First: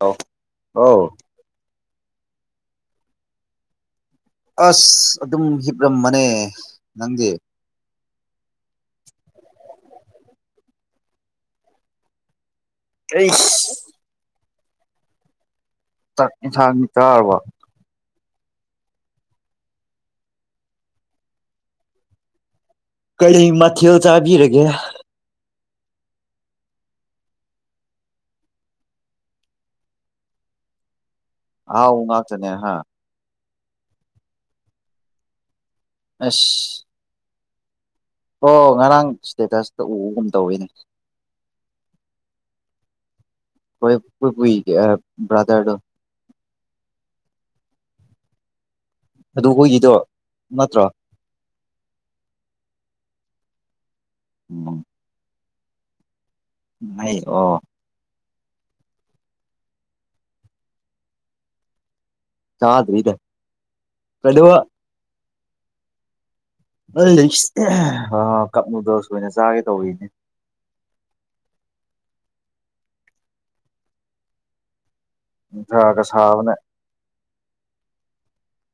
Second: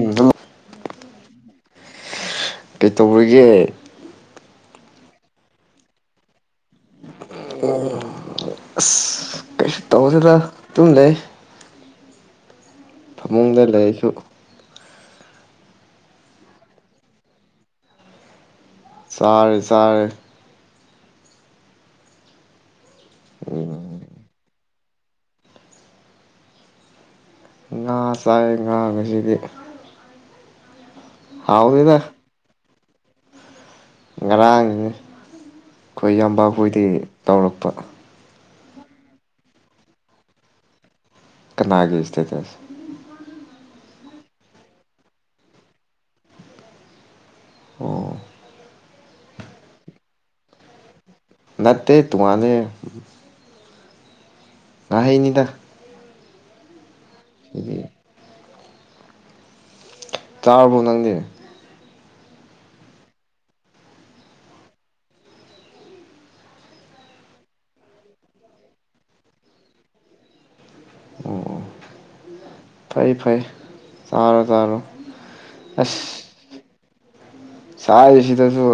ꯑ ꯑꯥꯎ ꯀꯩ ꯇꯧꯔꯒꯦ ꯑꯁ ꯑꯗꯨꯝ ꯍꯤꯞꯔꯝꯕꯅꯦ ꯎꯝ ꯇꯧꯕꯗꯨꯗ ꯑꯗꯨꯝ ꯂꯩ ꯑꯩꯁ ꯐꯃꯨꯡꯗ ꯂꯩꯔꯁꯨ ꯆꯥꯛ ꯏꯟꯁꯥꯡꯅꯤ ꯆꯥꯔꯕ ꯁꯥꯔꯦ ꯁꯥꯔꯦ ꯀꯂꯤꯩ ꯃꯥꯊꯤꯜ ꯆꯥꯕꯤꯔꯒꯦ ꯉꯥ ꯆꯥꯏ ꯉꯥꯕꯁꯤꯗꯤ ꯑꯥꯎ ꯎ ꯉꯥꯛꯇꯅꯦ ꯍꯥ ꯉꯔꯥꯡ ꯑꯩꯈꯣꯏ ꯏꯕ ꯑꯁ ꯑꯩꯈꯣꯏꯗꯤ ꯇꯧꯔꯛꯄ ꯑꯣ ꯉꯔꯥꯡ ꯏꯁꯇꯦꯇꯁꯇ ꯎꯕꯒꯨꯝ ꯇꯧꯋꯤꯅꯦ ꯀꯅꯥꯒꯤ ꯏꯁꯇꯇ ꯑꯁꯤ ꯀꯣꯏꯣꯏ ꯄꯨꯏ ꯭ꯔꯗꯔꯗꯣ ꯑꯣ ꯑꯗꯨ ꯑꯩꯈꯣꯏꯒꯤꯗꯣ ꯅꯠꯇ꯭ꯔꯣ ꯅꯇꯩ ꯇꯨꯃꯅ ꯎꯝ ꯑꯦꯅꯤꯗ ꯑꯣ ꯇꯥ ꯅꯗꯦ ꯆꯥꯗꯔꯤꯗ ꯀꯩꯅꯣ ꯀꯞ ꯅꯨꯗꯜꯁ ꯑꯣꯏꯅ ꯆꯥꯒꯦ ꯇꯧꯔꯤꯅꯦ ꯐꯩ ꯐꯩ ꯇꯔꯣ ꯇꯥꯔꯣ ꯊꯒ ꯁꯥꯕꯅꯦ ꯁꯥꯁꯤꯗꯁꯨ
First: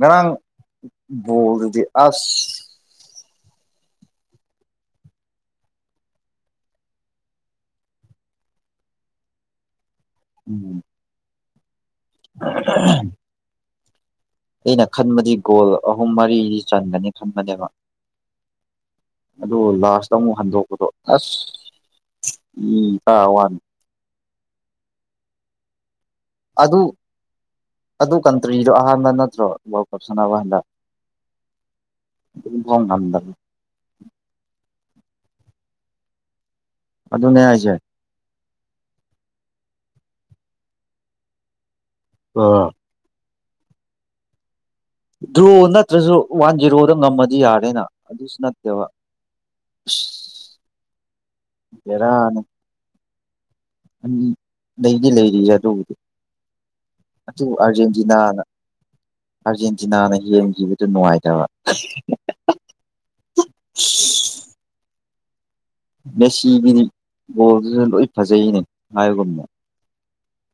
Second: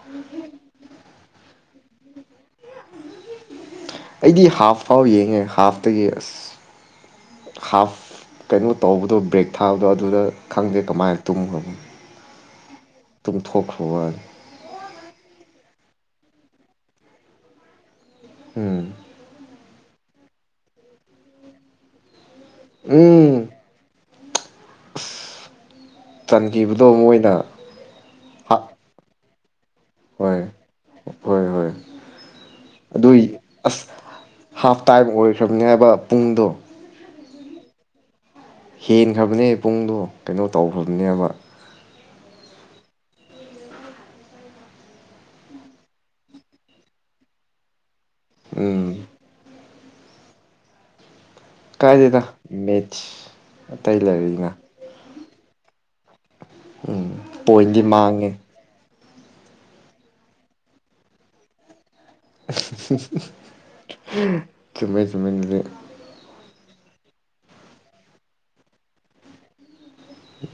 ꯎ ꯃꯥꯡ ꯣꯗꯤ ꯑꯁ ꯑꯩꯗꯤ ꯍꯥꯐ ꯐꯥꯎ ꯌꯦꯡꯉꯦ ꯍꯥꯐꯇꯒꯤ ꯑꯁ ꯍꯥꯐ ꯀꯩꯅꯣ ꯇꯧꯕꯗꯣ ꯕ꯭ꯔꯦꯛ ꯊꯥꯕꯗꯣ ꯑꯗꯨꯗ ꯈꯪꯗꯦ ꯀꯃꯥꯏꯅ ꯇꯨꯝꯈ ꯎ ꯇꯨꯝꯊꯣꯛꯈ꯭ꯔꯦ ꯈꯣꯏ ꯑꯩꯅ ꯈꯟꯕꯗꯤ ꯒꯣꯜ ꯑꯍꯨꯝ ꯃꯔꯤꯗꯤ ꯆꯟꯒꯅꯤ ꯈꯟꯕꯅꯦꯕ ꯎꯝ ꯑꯗꯨ ꯂꯥꯁꯇ ꯑꯃꯨꯛ ꯍꯟꯗꯣꯛꯄꯗꯣ ꯑꯁ ꯎꯝ ꯀ ꯋꯥꯅꯤ ꯑꯗꯨ ꯆꯟꯈꯤꯕꯗꯣ ꯃꯣꯏꯅ ꯑꯗꯨ ꯀꯟꯇ꯭ꯔꯤꯗꯣ ꯑꯍꯥꯟꯕꯅ ꯑ ꯍꯣꯏ ꯍꯣꯏ ꯍꯣꯏ ꯑꯗꯨꯐꯥꯎ ꯑꯗꯨꯏ ꯉꯝꯗꯕ ꯑꯁ ꯍꯥ ꯇꯥꯏꯝ ꯑꯣꯏꯈ꯭ꯔꯕꯅꯤ ꯍꯥꯏꯕ ꯄꯨꯡꯗꯣ ꯑꯗꯨꯅꯦ ꯍꯥꯏꯁꯦ ꯍꯦꯟꯈ꯭ꯔꯕꯅꯦ ꯄꯨꯡꯗꯣ ꯀꯩꯅꯣ ꯇꯧꯈ꯭ꯔꯕꯅꯦꯕ ꯑ ꯗ꯭ꯔꯣ ꯅꯠꯇ꯭ꯔꯁꯨ ꯋꯥꯟ ꯖꯦꯔꯣꯗ ꯉꯝꯃꯗꯤ ꯌꯥꯔꯦꯅ ꯑꯗꯨꯗꯨꯁꯨ ꯅꯠꯇꯕ ꯎꯝ [unintelligible] ꯀꯥꯏ ꯊꯦꯇ ꯃ ꯇꯏ ꯂ ꯉ ꯂꯩꯔꯤꯁꯦ ꯑꯗꯨꯕꯨꯗꯤ ꯎꯝ ꯑꯗꯨ ꯄꯣꯏꯟꯗꯤ ꯃꯥꯡꯉꯦ ꯑꯥꯔꯖꯦꯟꯇꯤꯅꯥꯅ ꯑꯥꯔꯖꯦꯟꯇꯤꯅꯥꯅ ꯌꯦꯡꯈꯤꯕꯗꯨ ꯅꯨꯡꯉꯥꯏꯇꯕ ꯇꯨꯝ ꯃꯦꯁꯤꯒꯤꯅꯤ ꯕꯣꯜꯗꯨꯁꯨ ꯂꯣꯏ ꯐꯖꯩꯅꯦ ꯍꯥꯏꯒꯨꯝꯅꯦ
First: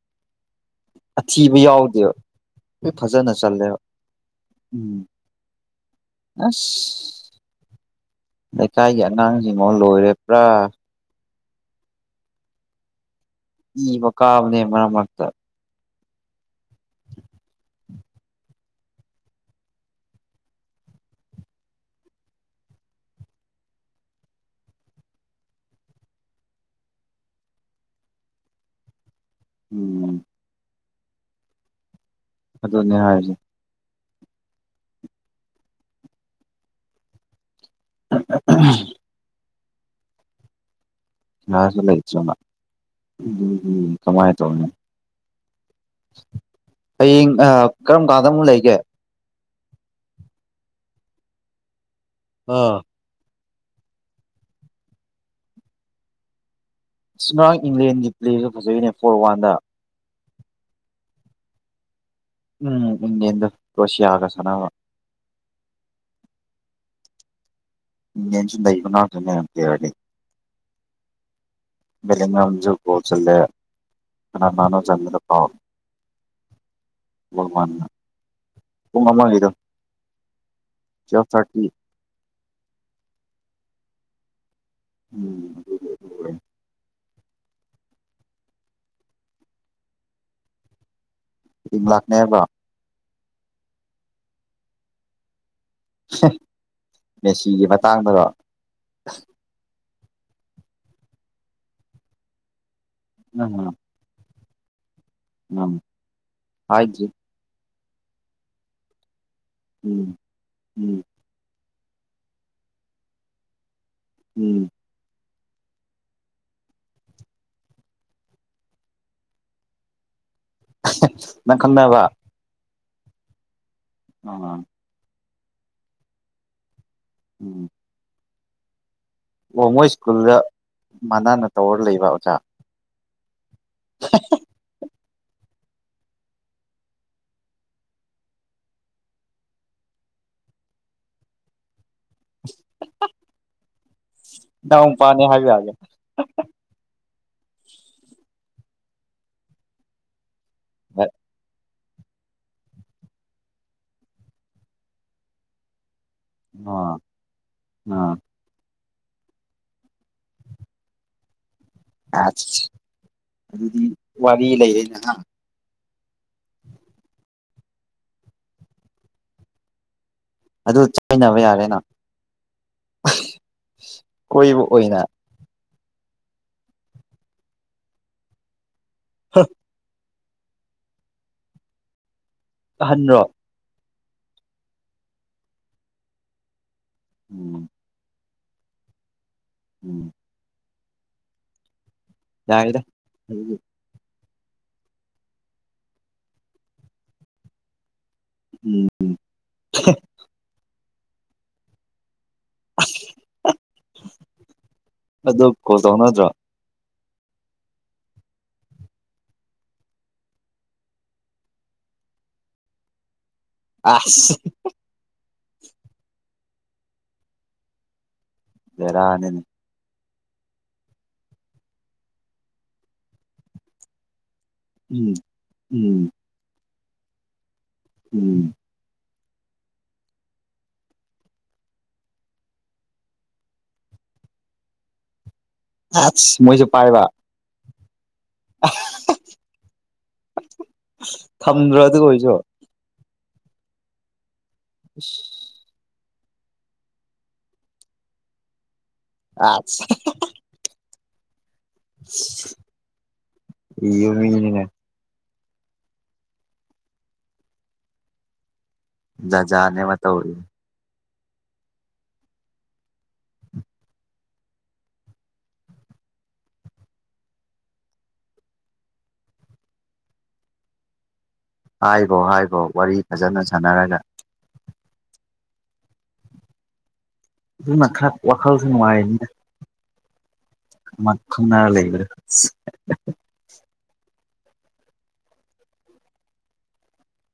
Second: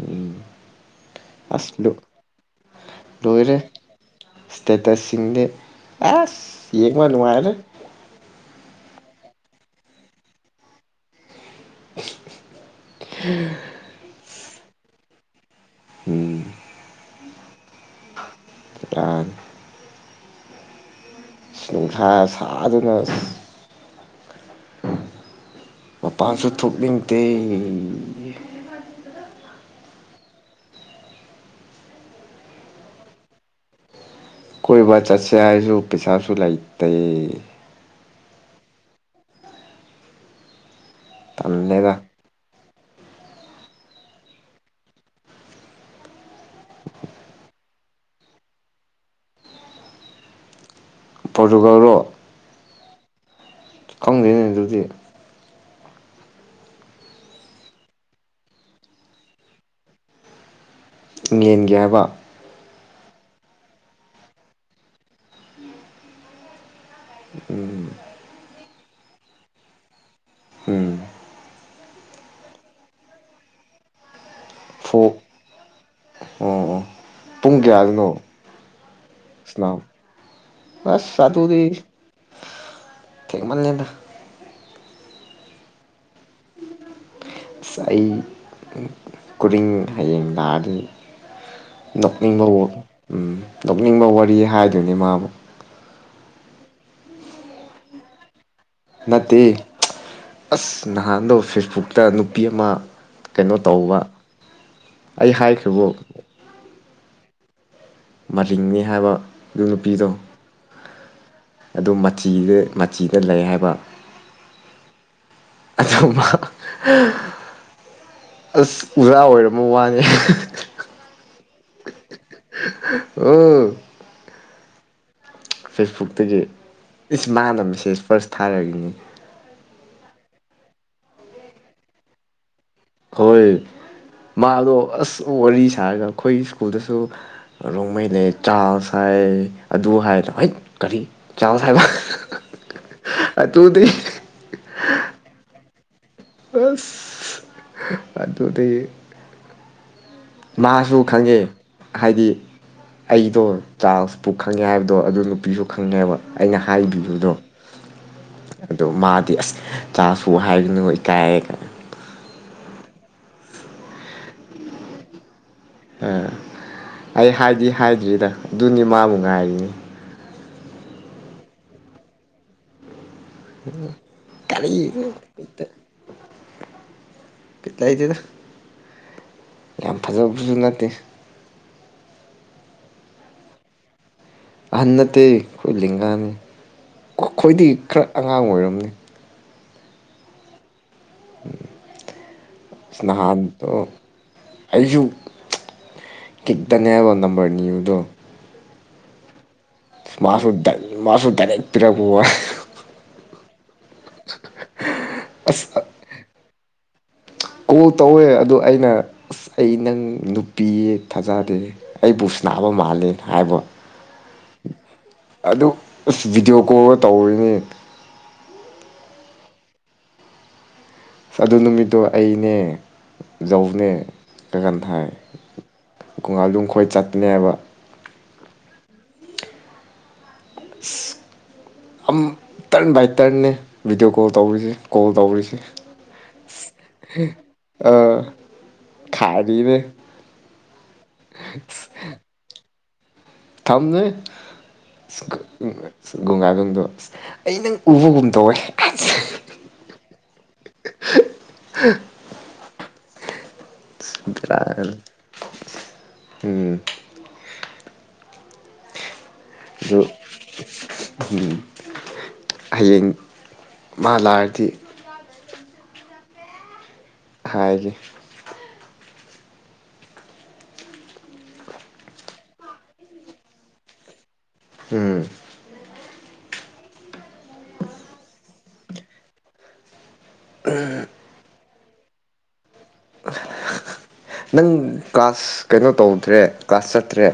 ꯎꯝ ꯑꯊꯤꯕ ꯑꯁ ꯂꯜ ꯌꯥꯎꯗꯦꯕ ꯐꯖꯅ ꯂꯣꯏꯔꯦ ꯆꯜꯂꯦꯕ ꯁꯇꯦꯇ꯭ꯁ ꯎꯝ ꯁꯤꯡꯗꯤ ꯑꯁ ꯌꯦꯡꯕ ꯅꯨꯡꯉꯥꯏꯔꯦ ꯂꯩꯀꯥꯏꯒꯤ ꯑꯉꯥꯡꯁꯤꯡꯉꯣ ꯂꯣꯏꯔꯕ꯭ꯔꯥ [inaudible] ꯏ ꯀꯥꯕꯅꯦ ꯃꯔꯛ ꯃꯔꯛꯇ ꯎꯝ ꯆꯗꯥꯡ [unintelligible] ꯅꯨꯡꯁꯥ ꯁꯥꯗꯨꯅ ꯃꯄꯥꯥꯡꯁꯨ ꯊꯣꯛ ꯅꯤꯡꯗꯦ ꯎꯝ ꯑꯗꯨꯅꯦ ꯍꯥꯏꯁꯦ ꯀꯣꯏꯕ ꯆꯠꯁꯦ ꯍꯥꯏꯁꯨ ꯄꯩꯁꯥꯁꯨ ꯂꯩꯇꯦ ꯎꯝ [unintelligible] ꯇꯜꯂꯦꯗ ꯂꯩꯇꯔꯥꯕ ꯎꯝ ꯎꯝ ꯀꯃꯥꯏ ꯇꯧꯗꯣꯏꯅꯦ ꯍꯌꯦꯡ ꯀꯔꯝ ꯀꯥꯟꯗ ꯑꯃꯨꯛ ꯂꯩꯒꯦ ꯄꯣꯔꯇꯨꯒꯜꯂꯣ ꯑꯥ ꯈꯪꯗꯦꯅꯦ ꯑꯗꯨꯗꯤ ꯁꯨꯔꯥꯡ ꯏꯪꯂꯦꯟꯒꯤ ꯄ꯭ꯂꯦꯁꯨ ꯐꯖꯩꯅꯦ ꯐꯣꯔ ꯋꯥꯟꯗ ꯌꯦꯡꯒꯦ ꯍꯥꯏꯕ ꯎꯝ [unintelligible] ꯔꯥꯁꯤꯌꯥꯚ ꯁꯅ ꯎꯝ ꯆꯤꯟꯗ ꯏꯕꯅꯥꯟꯅ ꯌꯥꯝ ꯀꯔꯅꯤ ꯎꯝ [unintelligible] ꯖꯨ ꯒꯣꯜ ꯆꯜꯂꯦ ꯀꯅꯥ ꯀꯅꯥꯅꯣ ꯐꯣꯛ ꯆꯪꯕꯗ ꯀꯥꯎꯔꯦ ꯑꯣ ꯑꯣ ꯄꯨꯡ ꯀꯌꯥꯗꯅꯣ ꯃꯃꯥꯡꯒꯤꯗꯣ ꯁꯥꯟꯅꯕ ꯑꯁ ꯊꯔꯇꯤ ꯀꯜꯂꯦꯗ ꯎꯝ ꯑꯗꯨ ꯑꯁ ꯑꯩ ꯀꯔꯤꯡ ꯍꯌꯦꯡ ꯂꯥꯛꯑꯗꯤ ꯂꯥꯛꯅꯦꯕ ꯅꯣꯛꯅꯤꯡꯕꯋꯣ ꯋꯥꯣ ꯎꯝ ꯅꯣꯛꯅꯤꯡꯕ ꯋꯥꯔꯤ ꯍꯥꯏꯗꯣꯏꯅꯦ ꯃꯥꯕꯨ ꯃꯦꯁꯤꯒꯤ ꯃꯇꯥꯡꯗꯗꯣ ꯅꯠꯇꯦ ꯑꯁ ꯅꯍꯥꯟꯗ ꯐꯦꯁꯕꯨꯛꯇ ꯅꯨꯄꯤ ꯑꯃ ꯀꯩꯅꯣ ꯎꯝ ꯇꯧꯕ ꯑꯩ ꯎꯝ ꯍꯥꯏꯈꯔꯤꯕꯣ ꯍꯥꯏꯗ꯭ꯔꯤ ꯃꯔꯤꯡꯅꯤ ꯍꯥꯏꯕ ꯑꯗꯨ ꯅꯨꯄꯤꯗꯣ ꯎꯝ ꯎꯝ ꯑꯗꯨ ꯃꯆꯤꯒ ꯃꯆꯤꯗ ꯂꯩ ꯍꯥꯏꯕ ꯎꯝ ꯑꯗꯨ ꯑꯁ ꯎꯖꯥ ꯑꯣꯏꯔꯝꯃ ꯋꯥꯅꯦ ꯅꯪ ꯀꯟꯅꯕ ꯎꯝ ꯑ ꯐꯦꯁꯕꯨꯛꯛꯇꯒꯤ ꯏꯁ ꯎꯝ ꯃꯥꯅꯁꯤꯦꯁ ꯏꯁ ꯄ ꯊꯥꯔꯏꯅꯤ ꯑꯣ ꯃꯣꯏ ꯁ꯭ꯀꯨꯜꯗ ꯃꯅꯥꯟꯅ ꯇꯧꯔ ꯂꯩꯕ ꯑꯣꯖꯥ ꯍꯣꯏ ꯃꯥꯗꯣ ꯑꯁ ꯋꯥꯔꯤ ꯁꯥꯔꯒ ꯑꯩꯈꯣꯏ ꯁ꯭ꯀꯨꯜꯗꯁꯨ ꯅꯣꯡꯃꯩꯅꯩ ꯆꯥꯔꯁ ꯍꯥꯏ ꯑꯗꯨ ꯍꯥꯏꯅ ꯍꯣꯏ ꯀꯔꯤ ꯆꯥꯔꯁ ꯍꯥꯏꯕ ꯑꯗꯨꯗꯤ ꯅꯎ ꯄꯥꯅꯦ ꯍꯥꯏꯒ ꯍꯥꯏꯒꯦ ꯑꯁ ꯑꯗꯨꯗꯗ ꯃꯥꯁꯨ ꯈꯪꯉꯦ ꯍꯥꯏꯗꯤ ꯑꯩꯗꯣ ꯆꯥꯛꯄ ꯈꯪꯉꯦ ꯍꯥꯏꯕꯗꯣ ꯑꯗꯨ ꯅꯨꯄꯤꯁꯨ ꯈꯪꯉꯦꯕ ꯑꯩꯅ ꯑꯥ ꯍꯥꯏꯈꯤꯕꯗꯣ ꯑꯥ ꯑꯗꯣ ꯃꯥꯗꯤ ꯑꯁ ꯆꯥꯁꯨ ꯍꯥꯏꯕꯅ ꯏꯀꯥꯏꯦ ꯀꯥꯏꯩꯅ ꯑꯗꯨꯗꯤ ꯋꯥꯔꯤ ꯂꯩ ꯑ ꯅ ꯅꯪ ꯑꯥ ꯑꯩ ꯍꯥꯏꯗꯤ ꯍꯥꯏꯗ꯭ꯔꯤꯗ ꯑꯗꯨꯅꯤ ꯃꯥꯕꯨ ꯉꯥꯏꯔꯤꯅꯤ ꯑꯗꯨ ꯆꯥꯏꯅꯕ ꯌꯥꯔꯦꯅ ꯀꯣꯏꯕ ꯀꯔꯤ ꯑꯣꯏꯅ ꯄꯠꯇ ꯏꯗꯗ ꯍꯥ ꯐꯖꯕꯕꯁꯨ ꯅꯠꯇꯦ ꯑꯍꯟ꯭ꯔꯣ ꯑꯍꯟꯅꯠꯇ ꯑꯩꯈꯣꯏ ꯂꯤꯒꯥꯅꯤ ꯎꯝ ꯈꯣꯏꯗꯤ ꯈꯔ ꯑꯉꯥꯡ ꯑꯣꯏꯔꯝꯅꯤ ꯎꯝ ꯌꯥꯏꯗ [unintelligible] ꯁ ꯑꯗꯨꯗꯤ ꯅꯍꯥꯟꯗ ꯑꯩꯁꯨ ꯀꯤꯛꯇꯅꯦꯕ ꯅꯝꯕꯔ ꯅꯤꯗꯣ ꯎꯝ ꯏꯁꯃꯥꯗ ꯃꯥꯁꯨ ꯇꯔ ꯇꯔꯄꯣ ꯑ ꯑꯗꯨ ꯀꯣ ꯇꯧ ꯅꯗ꯭ꯔꯥ ꯀ ꯇꯧꯋꯦ ꯑꯗꯣ ꯑꯩꯅ ꯑꯁ ꯑꯩ ꯅꯪ ꯅꯨꯄꯤ ꯊꯥꯖꯗꯦ ꯑꯩꯕꯨ ꯁꯅꯥꯕ ꯃꯥꯜꯂꯦ ꯍꯥꯏꯕ ꯑ ꯑꯗꯨ ꯑꯁ ꯚꯤꯗꯤꯑꯣ ꯀꯣꯜꯒ ꯇꯧꯔꯤꯅꯤ ꯂꯩꯔꯅꯤꯅꯤ ꯑꯗꯨ ꯅꯨꯃꯤꯠꯇꯣ ꯑꯩꯅꯦ ꯖꯧꯅꯦ ꯂꯒꯟ ꯊꯥꯏ ꯎꯝ ꯎꯝ ꯀꯣꯉꯥꯏꯖꯨꯝ ꯈꯣꯏ ꯆꯠꯄꯅꯦꯕ ꯎꯝ ꯑꯁ ꯑꯝ ꯇꯔꯟ ꯕꯥꯏ ꯇꯔꯟꯅꯦ ꯚꯤꯗꯤꯑꯣ ꯀꯣꯜ ꯇꯧꯔꯤꯖꯦ ꯀꯣꯜ ꯇꯧꯔꯤꯖꯦ ꯑꯁ ꯃꯣꯏꯖꯨ ꯄꯥꯏꯕ? ꯑꯥ ꯑꯍꯝ ꯊꯝꯗ꯭ꯔꯣ ꯑꯗꯨꯑꯣꯏꯖꯨ? ꯊꯝꯗꯦ꯫ ꯎꯝ ꯁ ꯨꯝꯒꯥꯒꯨꯝꯗꯣ ꯑꯁ ꯑꯩ ꯅꯪ ꯎꯕꯒꯨꯝ ꯇꯧꯋꯦ꯫ ꯑꯁ ꯍꯦꯍꯦꯍꯦ [unintelligible] [unintelligible] ꯏꯕ ꯃꯤꯅꯤꯅꯦ ꯗꯔꯥꯒ ꯎꯝ ꯖꯥꯠꯖꯥꯅꯦꯕ ꯇꯧꯔꯤ ꯎꯝ ꯍꯌꯦꯡ ꯃꯥ ꯂꯥꯛꯔꯗꯤ ꯈꯥꯏꯒꯦ ꯍꯥꯏꯒꯣ ꯍꯥꯏꯒꯣ ꯋꯥꯔꯤ ꯐꯖꯅ ꯁꯥꯟꯅꯔꯒ꯫ ꯎꯝ ꯑꯗꯨꯅ ꯈꯔ ꯋꯥꯈꯜꯁꯨ ꯅꯨꯡꯉꯥꯏꯅꯤꯅ꯫ ꯃꯥ ꯈꯪꯅꯔ ꯂꯩ [unintelligible] ꯅꯪ ꯀ꯭ꯂꯥꯁ ꯀꯩꯅꯣ ꯇꯧꯗ꯭ꯔꯦ ꯀ꯭ꯂꯥꯁ ꯆꯠꯇ꯭ꯔꯦ?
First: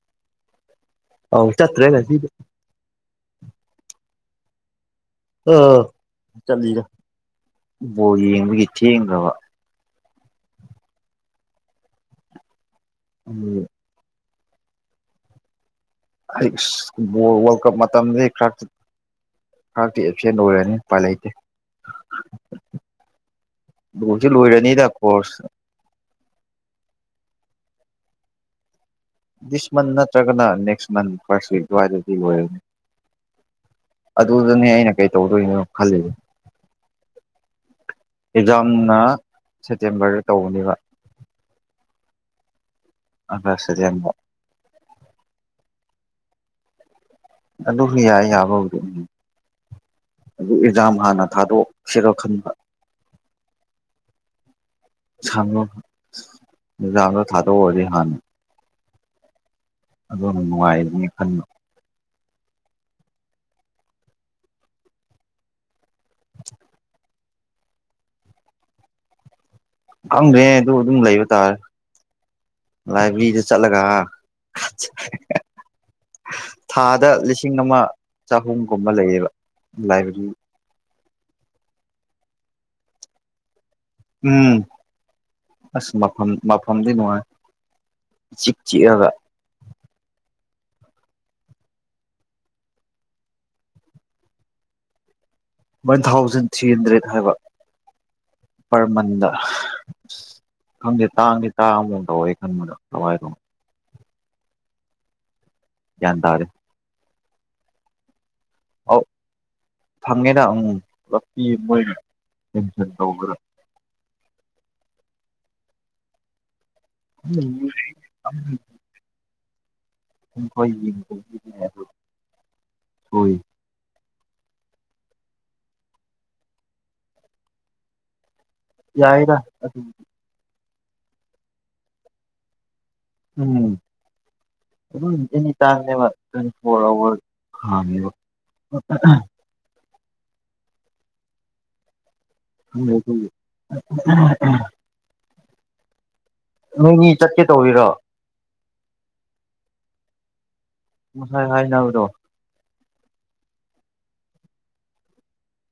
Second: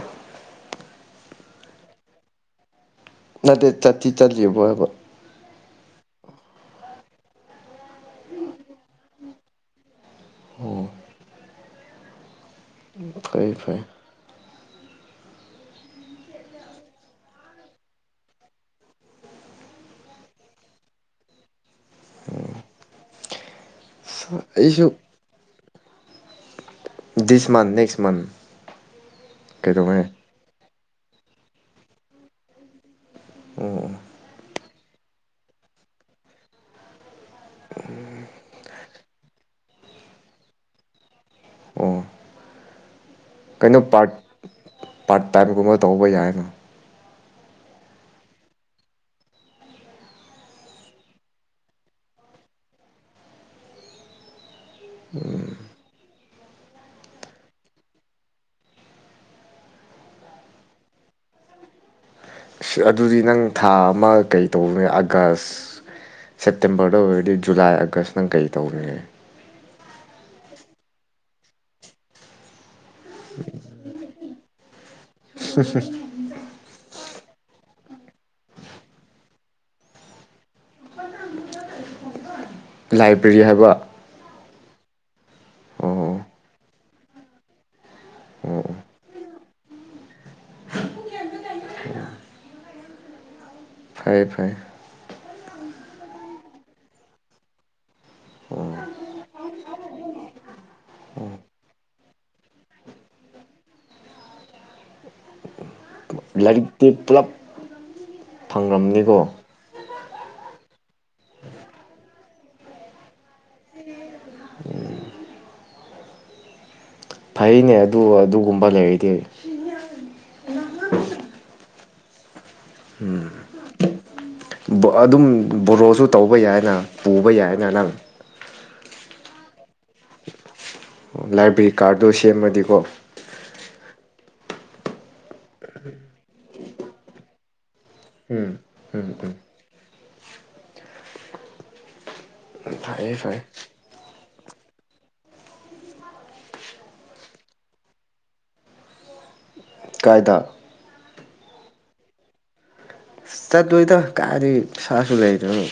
ꯑꯥꯎ ꯆꯠꯇ꯭ꯔꯦ ꯉꯁꯤꯗꯤ꯫ ꯅꯠꯇꯦ ꯆꯠꯇꯤ ꯆꯠꯂꯤꯕꯣ ꯍꯥꯏꯕ? ꯑ ꯆꯠꯂꯤꯗ ꯕꯣꯜ ꯌꯦꯡꯕꯒꯤ ꯊꯦꯡꯈ꯭ꯔꯕ꯫ ꯑꯣ ꯐꯩ ꯐꯩ ꯑꯩꯁ ꯕꯣꯜ ꯋꯥꯔꯜ ꯀꯞ ꯃꯇꯝꯗꯤ ꯈꯔꯛ ꯈꯔꯛꯇꯤ ꯑꯦꯞꯁꯦꯟ ꯑꯣꯏꯔꯅꯤ ꯎꯄꯥꯏ ꯂꯩꯇꯦ꯫ ꯎꯝ ꯂꯣꯏꯗꯤ ꯂꯣꯏꯔꯅꯤꯗ course this month next month this ꯃꯟ ꯅꯠꯇ꯭ꯔꯒꯅꯥ ꯅꯦꯛꯁ ꯅ ꯐꯔꯁ ꯋꯤꯛ ꯑꯗꯋꯥꯏꯗꯗꯤ ꯂꯣꯏꯔꯅꯤ꯫ ꯎꯝ ꯑꯗꯨꯅꯦ ꯑꯩꯅ ꯀꯩ ꯇꯧꯗꯣꯏꯅꯣ ꯈꯜꯂꯤꯕ꯫ ꯑꯦꯛꯖꯥꯝꯅ ꯁꯦꯞꯇꯦꯝꯕꯔꯗ ꯇꯧꯕꯅꯦꯕ ꯑꯣ ꯀꯩꯅꯣ ꯑꯥꯒꯁꯇꯗꯤ‌ ꯑꯃꯨꯛ ꯄꯥꯔꯠ ꯄꯥꯔꯠ ꯇꯥꯏꯝꯒꯨꯝꯕ ꯇꯧꯕ ꯌꯥꯏꯅ ꯑꯗꯨꯁꯨ ꯌꯥꯏ ꯌꯥꯕ ꯕꯨꯗꯤ ꯑꯗꯨ ꯑꯦꯛꯖꯥꯝ ꯍꯥꯟꯅ ꯊꯥꯗꯣꯛꯁꯤꯔ ꯈꯟꯕ ꯁꯥꯡꯉꫭ ꯑꯦꯛꯖꯥꯥꯝꯗꯣ ꯊꯥꯗꯣꯛꯎꯔꯗꯤ ꯍꯥꯟꯅ ꯑꯗꯣꯅ ꯅꯨꯡꯉꯥꯏꯔꯅꯤ ꯈꯟꯕ ꯑꯗꯨꯗꯤ ꯅꯪ ꯊꯥ ꯑꯃ ꯀꯩ ꯇꯧꯅꯤ ꯑꯥꯒꯁ ꯁꯦꯞꯇꯦꯝꯕꯔꯗ ꯑꯣꯏꯔꯗꯤ ꯖꯨꯂꯥꯏ ꯑꯥꯒꯁ ꯅꯪ ꯀꯩ ꯇꯧꯅꯤ ꯈꯪꯗ꯭ꯔꯦ ꯑꯗꯨ ꯑꯗꯨꯝ ꯂꯩꯕ ꯇꯥꯔꯦ ꯂꯥꯏꯕ꯭ꯔꯦꯔꯤꯗ ꯆꯠꯂꯒ [inaudible] [inaudible] ꯊꯥꯗ ꯂꯤꯁꯤꯡ ꯑꯃ ꯆꯍꯨꯝꯒꯨꯝꯕ ꯂꯩꯌꯦꯕ ꯂꯥꯏꯕ꯭ꯔꯦꯔꯤ ꯂꯥꯏꯕ꯭ꯔꯦꯔꯤ ꯍꯥꯏꯕ ꯎꯝ ꯑꯁ ꯃ ꯑꯣ ꯃꯐꯝꯗꯤ ꯅꯨꯡꯉꯥꯏ ꯏꯆꯤꯛ ꯑꯣ ꯆꯤꯛꯑꯒ ꯐꯔꯦ ꯐꯔꯦ ꯋꯥꯟ ꯊꯥꯎꯖꯟ ꯊ꯭ꯔꯤ ꯍꯟꯗ꯭ꯔꯦꯗ ꯍꯥꯏꯕ ꯄꯔ ꯃꯟꯗ ꯈꯪꯗꯦ ꯇꯥꯡꯗꯤ ꯇꯥꯡꯕꯒꯨꯝ ꯇꯧꯋꯦ ꯈꯟꯕꯗ‌ ꯀꯋꯥꯏꯗꯅꫭ ꯒ꯭ꯌꯥꯟ ꯇꯥꯗꯦ ꯂꯔꯤꯛꯇꯤ ꯄꯨꯂꯞ ꯐꯪꯔꯝꯅꯤꯀꯣ ꯊꯝꯒꯦꯅ ꯑꯃꯨꯛ ꯄꯨꯂꯞ ꯄꯤ ꯃꯣꯏꯅ ꯀꯦꯟꯁ ꯇ꯭ꯔꯥ ꯐꯩꯅꯦ ꯑꯗꯨ ꯑꯗꯨꯒꯨꯝꯕ ꯂꯩꯔꯗꯤ [inaudible] ꯍꯣꯏ ꯑꯗꯨꯝ ꯕꯣꯔꯣꯁꯨ ꯇꯧꯕ ꯌꯥꯏꯅ ꯄꯨꯕ ꯌꯥꯏꯅ ꯅꯪ ꯌꯥꯏꯗ ꯑꯗꯨ ꯑꯣ ꯂꯥꯏꯕ꯭ꯔꯦꯔꯤ ꯀꯥꯔꯗꯣ ꯁꯦꯝꯃꯗꯤꯀꯣ ꯎꯝ ꯑꯗꯨꯝ ꯑꯦꯅꯤ ꯇꯥꯏꯝꯅꯦꯕ ꯇ꯭ꯋꯦꯟꯇꯤ ꯐꯣꯔ ꯑꯋꯥꯔ ꯍꯥꯡꯉꯦꯕ ꯎꯝ ꯎꯝ ꯐꯩꯌꯦ ꯐꯩꯌꯦ ꯎꯝ ꯎꯝ [unintelligible] ꯅꯣꯏꯅꯤ ꯆꯠꯀꯦ ꯇꯧꯔꯤꯔꯣ ꯀꯥꯏꯗ ꯉꯥꯁꯥꯏ ꯍꯥꯏꯅꯕꯗꯣ ꯆꯠꯂꫭꯏꯗ ꯀꯥꯏꯗꯒꯤ ꯄꯩꯁꯥꯁꯨ ꯂꯩꯇꯅ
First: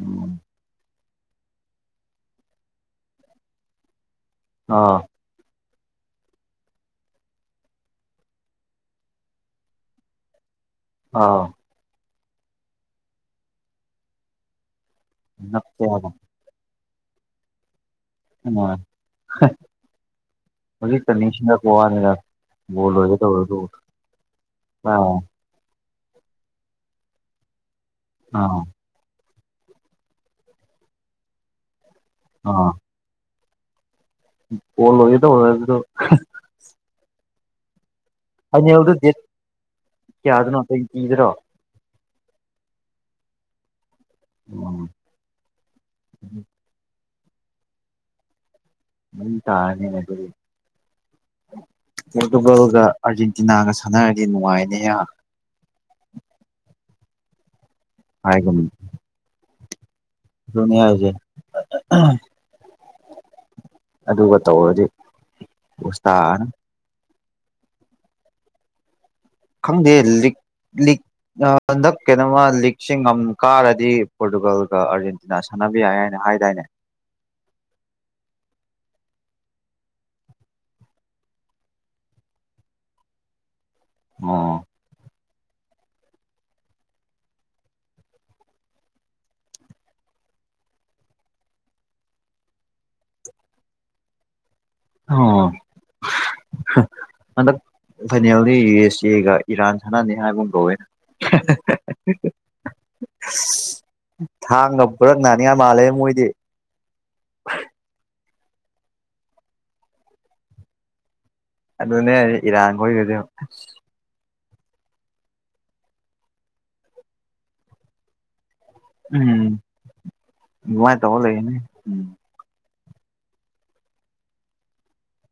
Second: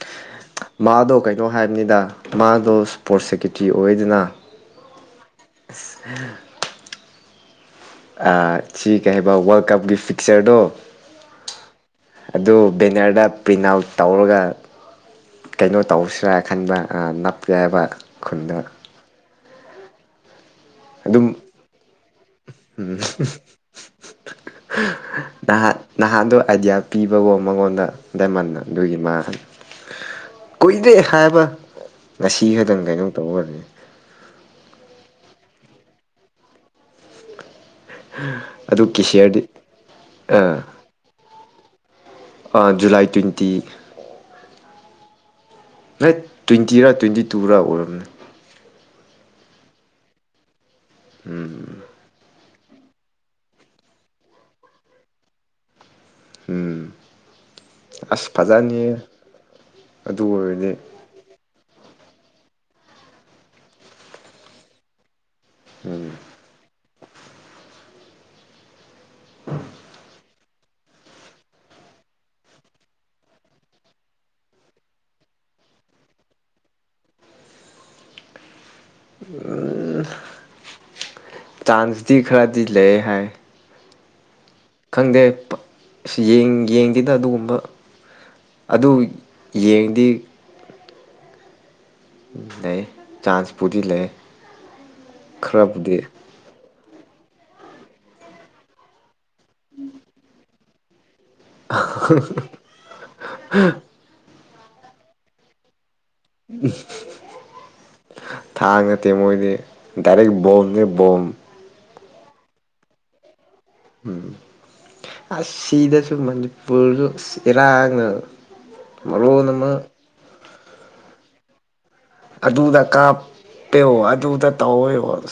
ꯎꯝ ꯃꯥꯗꯣ ꯀꯩꯅꯣ ꯍꯥꯏꯕꯅꯤꯗ ꯃꯥꯗꯣ ꯁ꯭ꯄꯣꯔꯠ ꯁꯦꯀꯦꯇ꯭ꯔꯤ ꯑꯣꯏꯗꯅ ꯑꯥ [inaudible] ꯑ ꯁꯤ ꯀꯩ ꯍꯥꯏꯕ ꯋꯥꯔꯜ ꯀꯞꯀꯤ ꯐꯤꯛꯆꯔꯗꯣ ꯑ ꯑꯗꯨ ꯕꯦꯅꯔꯗ ꯄ꯭ꯔꯤꯟꯠ ꯑꯥꯎꯠ ꯇꯧꯔꯒ ꯀꯩꯅꯣ ꯅꯛꯁꯦ ꯍꯥꯏꯕ ꯇꯧꯁ꯭ꯔꯥ ꯈꯟꯕ ꯑꯥ ꯅꯞꯇꯦ ꯍꯥꯏꯕ ꯈꯨꯟꯗ ꯍꯥ ꯍꯧꯖꯤꯛꯇ ꯑꯗꯨꯝ ꯅꯤꯡꯁꯤꯡꯉꯛꯄ ꯋꯥꯅꯤꯗ ꯕꯣꯜ ꯂꯣꯏꯒꯦ ꯇꯧꯔꯗꯨꯕꯨ ꯑꯦꯌꯥꯎ ꯅꯍꯥꯟ ꯅꯍꯥꯟꯗꯣ ꯑꯥꯏꯗꯤꯌꯥ ꯄꯤꯕꯑꯣ ꯃꯉꯣꯟꯗ ꯗꯥꯏꯃꯟꯅ ꯑꯥ ꯑꯗꯨꯒꯤ ꯃꯥ ꯀꯨꯏꯗꯦ ꯍꯥꯏꯕ ꯉꯁꯤ ꯈꯛꯇꯪ ꯀꯩꯅꯣ ꯇꯧꯕ ꯂꯩ ꯍꯣꯂꯣꯏꯗ ꯑꯣꯏꯕꯗꯨ ꯍꯥ ꯐꯥꯏꯅꯦꯜ ꯑꯗꯨ ꯗꯣ ꯗꯦꯠ ꯀꯦꯁꯤꯌꯔꯗꯤ ꯀꯌꯥꯗꯅꯣ ꯇꯨ꯭ꯋꯦꯟꯇꯤ ꯗꯔꯣ ꯑꯥ ꯖꯨꯂꯥꯏ ꯇ꯭ꯋꯦꯟꯇꯤ ꯎꯝ [unintelligible] ꯑꯩꯠ ꯇ꯭ꯋꯦꯟꯇꯤ ꯔ ꯇ꯭ꯋꯦꯟꯇꯤ ꯇꯨꯔꯥ ꯑꯣꯏꯔꯝꯃꯤ ꯗꯨꯝ ꯇꯥꯔꯅꯤꯅꯦ ꯑꯗꯨꯗꯤ ꯎꯝ ꯄꯣꯔꯇꯨꯒꯜꯒ ꯑꯥꯔꯖꯦꯟꯇꯤꯅꯥꯒ ꯁꯥꯟꯅꯔꯗꯤ ꯅꯨꯡꯉꯥꯏꯅꯤ ꯍꯥ ꯎꯝ ꯑꯁ ꯍꯥꯏꯒꯨꯝ ꯐꯖꯥꯅꯤ ꯍꯦ ꯑꯗꯨ ꯑꯣꯏꯔꯗꯤ ꯑ-ꯑ-ꯍꯝ ꯑꯗꯨꯒ ꯇꯧꯔꯗꯤ ꯄꯣꯁ ꯎꯝ ꯇꯥ ꯈꯪꯗꯦ ꯂꯤꯛ ꯂꯤꯛ [unintelligible] ꯍꯟꯗꯛ ꯀꯩꯅꯣꯝꯃ ꯂꯤꯛꯁꯤ ꯉꯝ ꯀꯥꯔꯗꯤ ꯄꯣꯔꯇꯨꯒꯜꯒ ꯑꯥꯔꯖꯦꯟꯇꯤꯅꯥ ꯁꯥꯟꯅꯕ ꯌꯥꯏ ꯍꯥꯏꯅ ꯍꯥꯏꯗꯥꯏꯅꯦ ꯎꯝ ꯆꯥꯟꯁꯇꯗꯤ ꯈꯔꯗꯤ ꯂꯩꯌꯦ ꯍꯥꯏ ꯑꯣ ꯈꯪꯗꯦ ꯑ ꯌꯦꯡꯗꯦꯗ ꯑꯗꯨꯒꯨꯝꯕ ꯑꯗꯨ ꯌꯦꯡꯗꯤ ꯂꯩ ꯆꯥꯟꯁꯄꯗꯤ ꯂꯩ ꯈꯔꯞꯕꯨꯗꯤ ꯑꯗ ꯐꯅꯤꯎꯗꯤ ꯌꯨ ꯑꯦꯁ ꯁꯤꯒ ꯏꯔꯥꯟ ꯁꯥꯟꯅꯅꯤ ꯍꯥꯏꯒꯨꯝ ꯀꯧꯋꯦ [unintelligible] ꯊꯥꯡꯒꯨꯔꯒ ꯅꯅꯤ ꯃꯥꯜꯦ ꯃꯣꯏ ꯎꯝ ꯊꯥꯡ ꯅꯠꯇꯦ ꯃꯣꯏꯗꯤ ꯗꯥꯏꯔꯦꯛ ꯕꯣꯝꯅꯦ ꯕꯣꯝ ꯑꯗꯨꯅꯦ ꯑꯩ ꯏꯔꯥꯡꯈꯒꯗ ꯎꯝ ꯑꯁ ꯁꯤꯗꯁꯨ ꯃꯅꯤꯄꯨꯔꯁꯨ ꯏꯔꯥꯡꯅ ꯃ ꯅ ꯑꯃ ꯅꯨꯡꯉꯥꯏꯅ ꯇꯧꯧꯕ ꯂꯩꯒꯅꯦ ꯎꯝ ꯑꯗꯨꯗ ꯀꯥꯞꯄꯦꯣ ꯑꯗꯨꯗ ꯇꯧꯑꯣꯣ [unintelligible]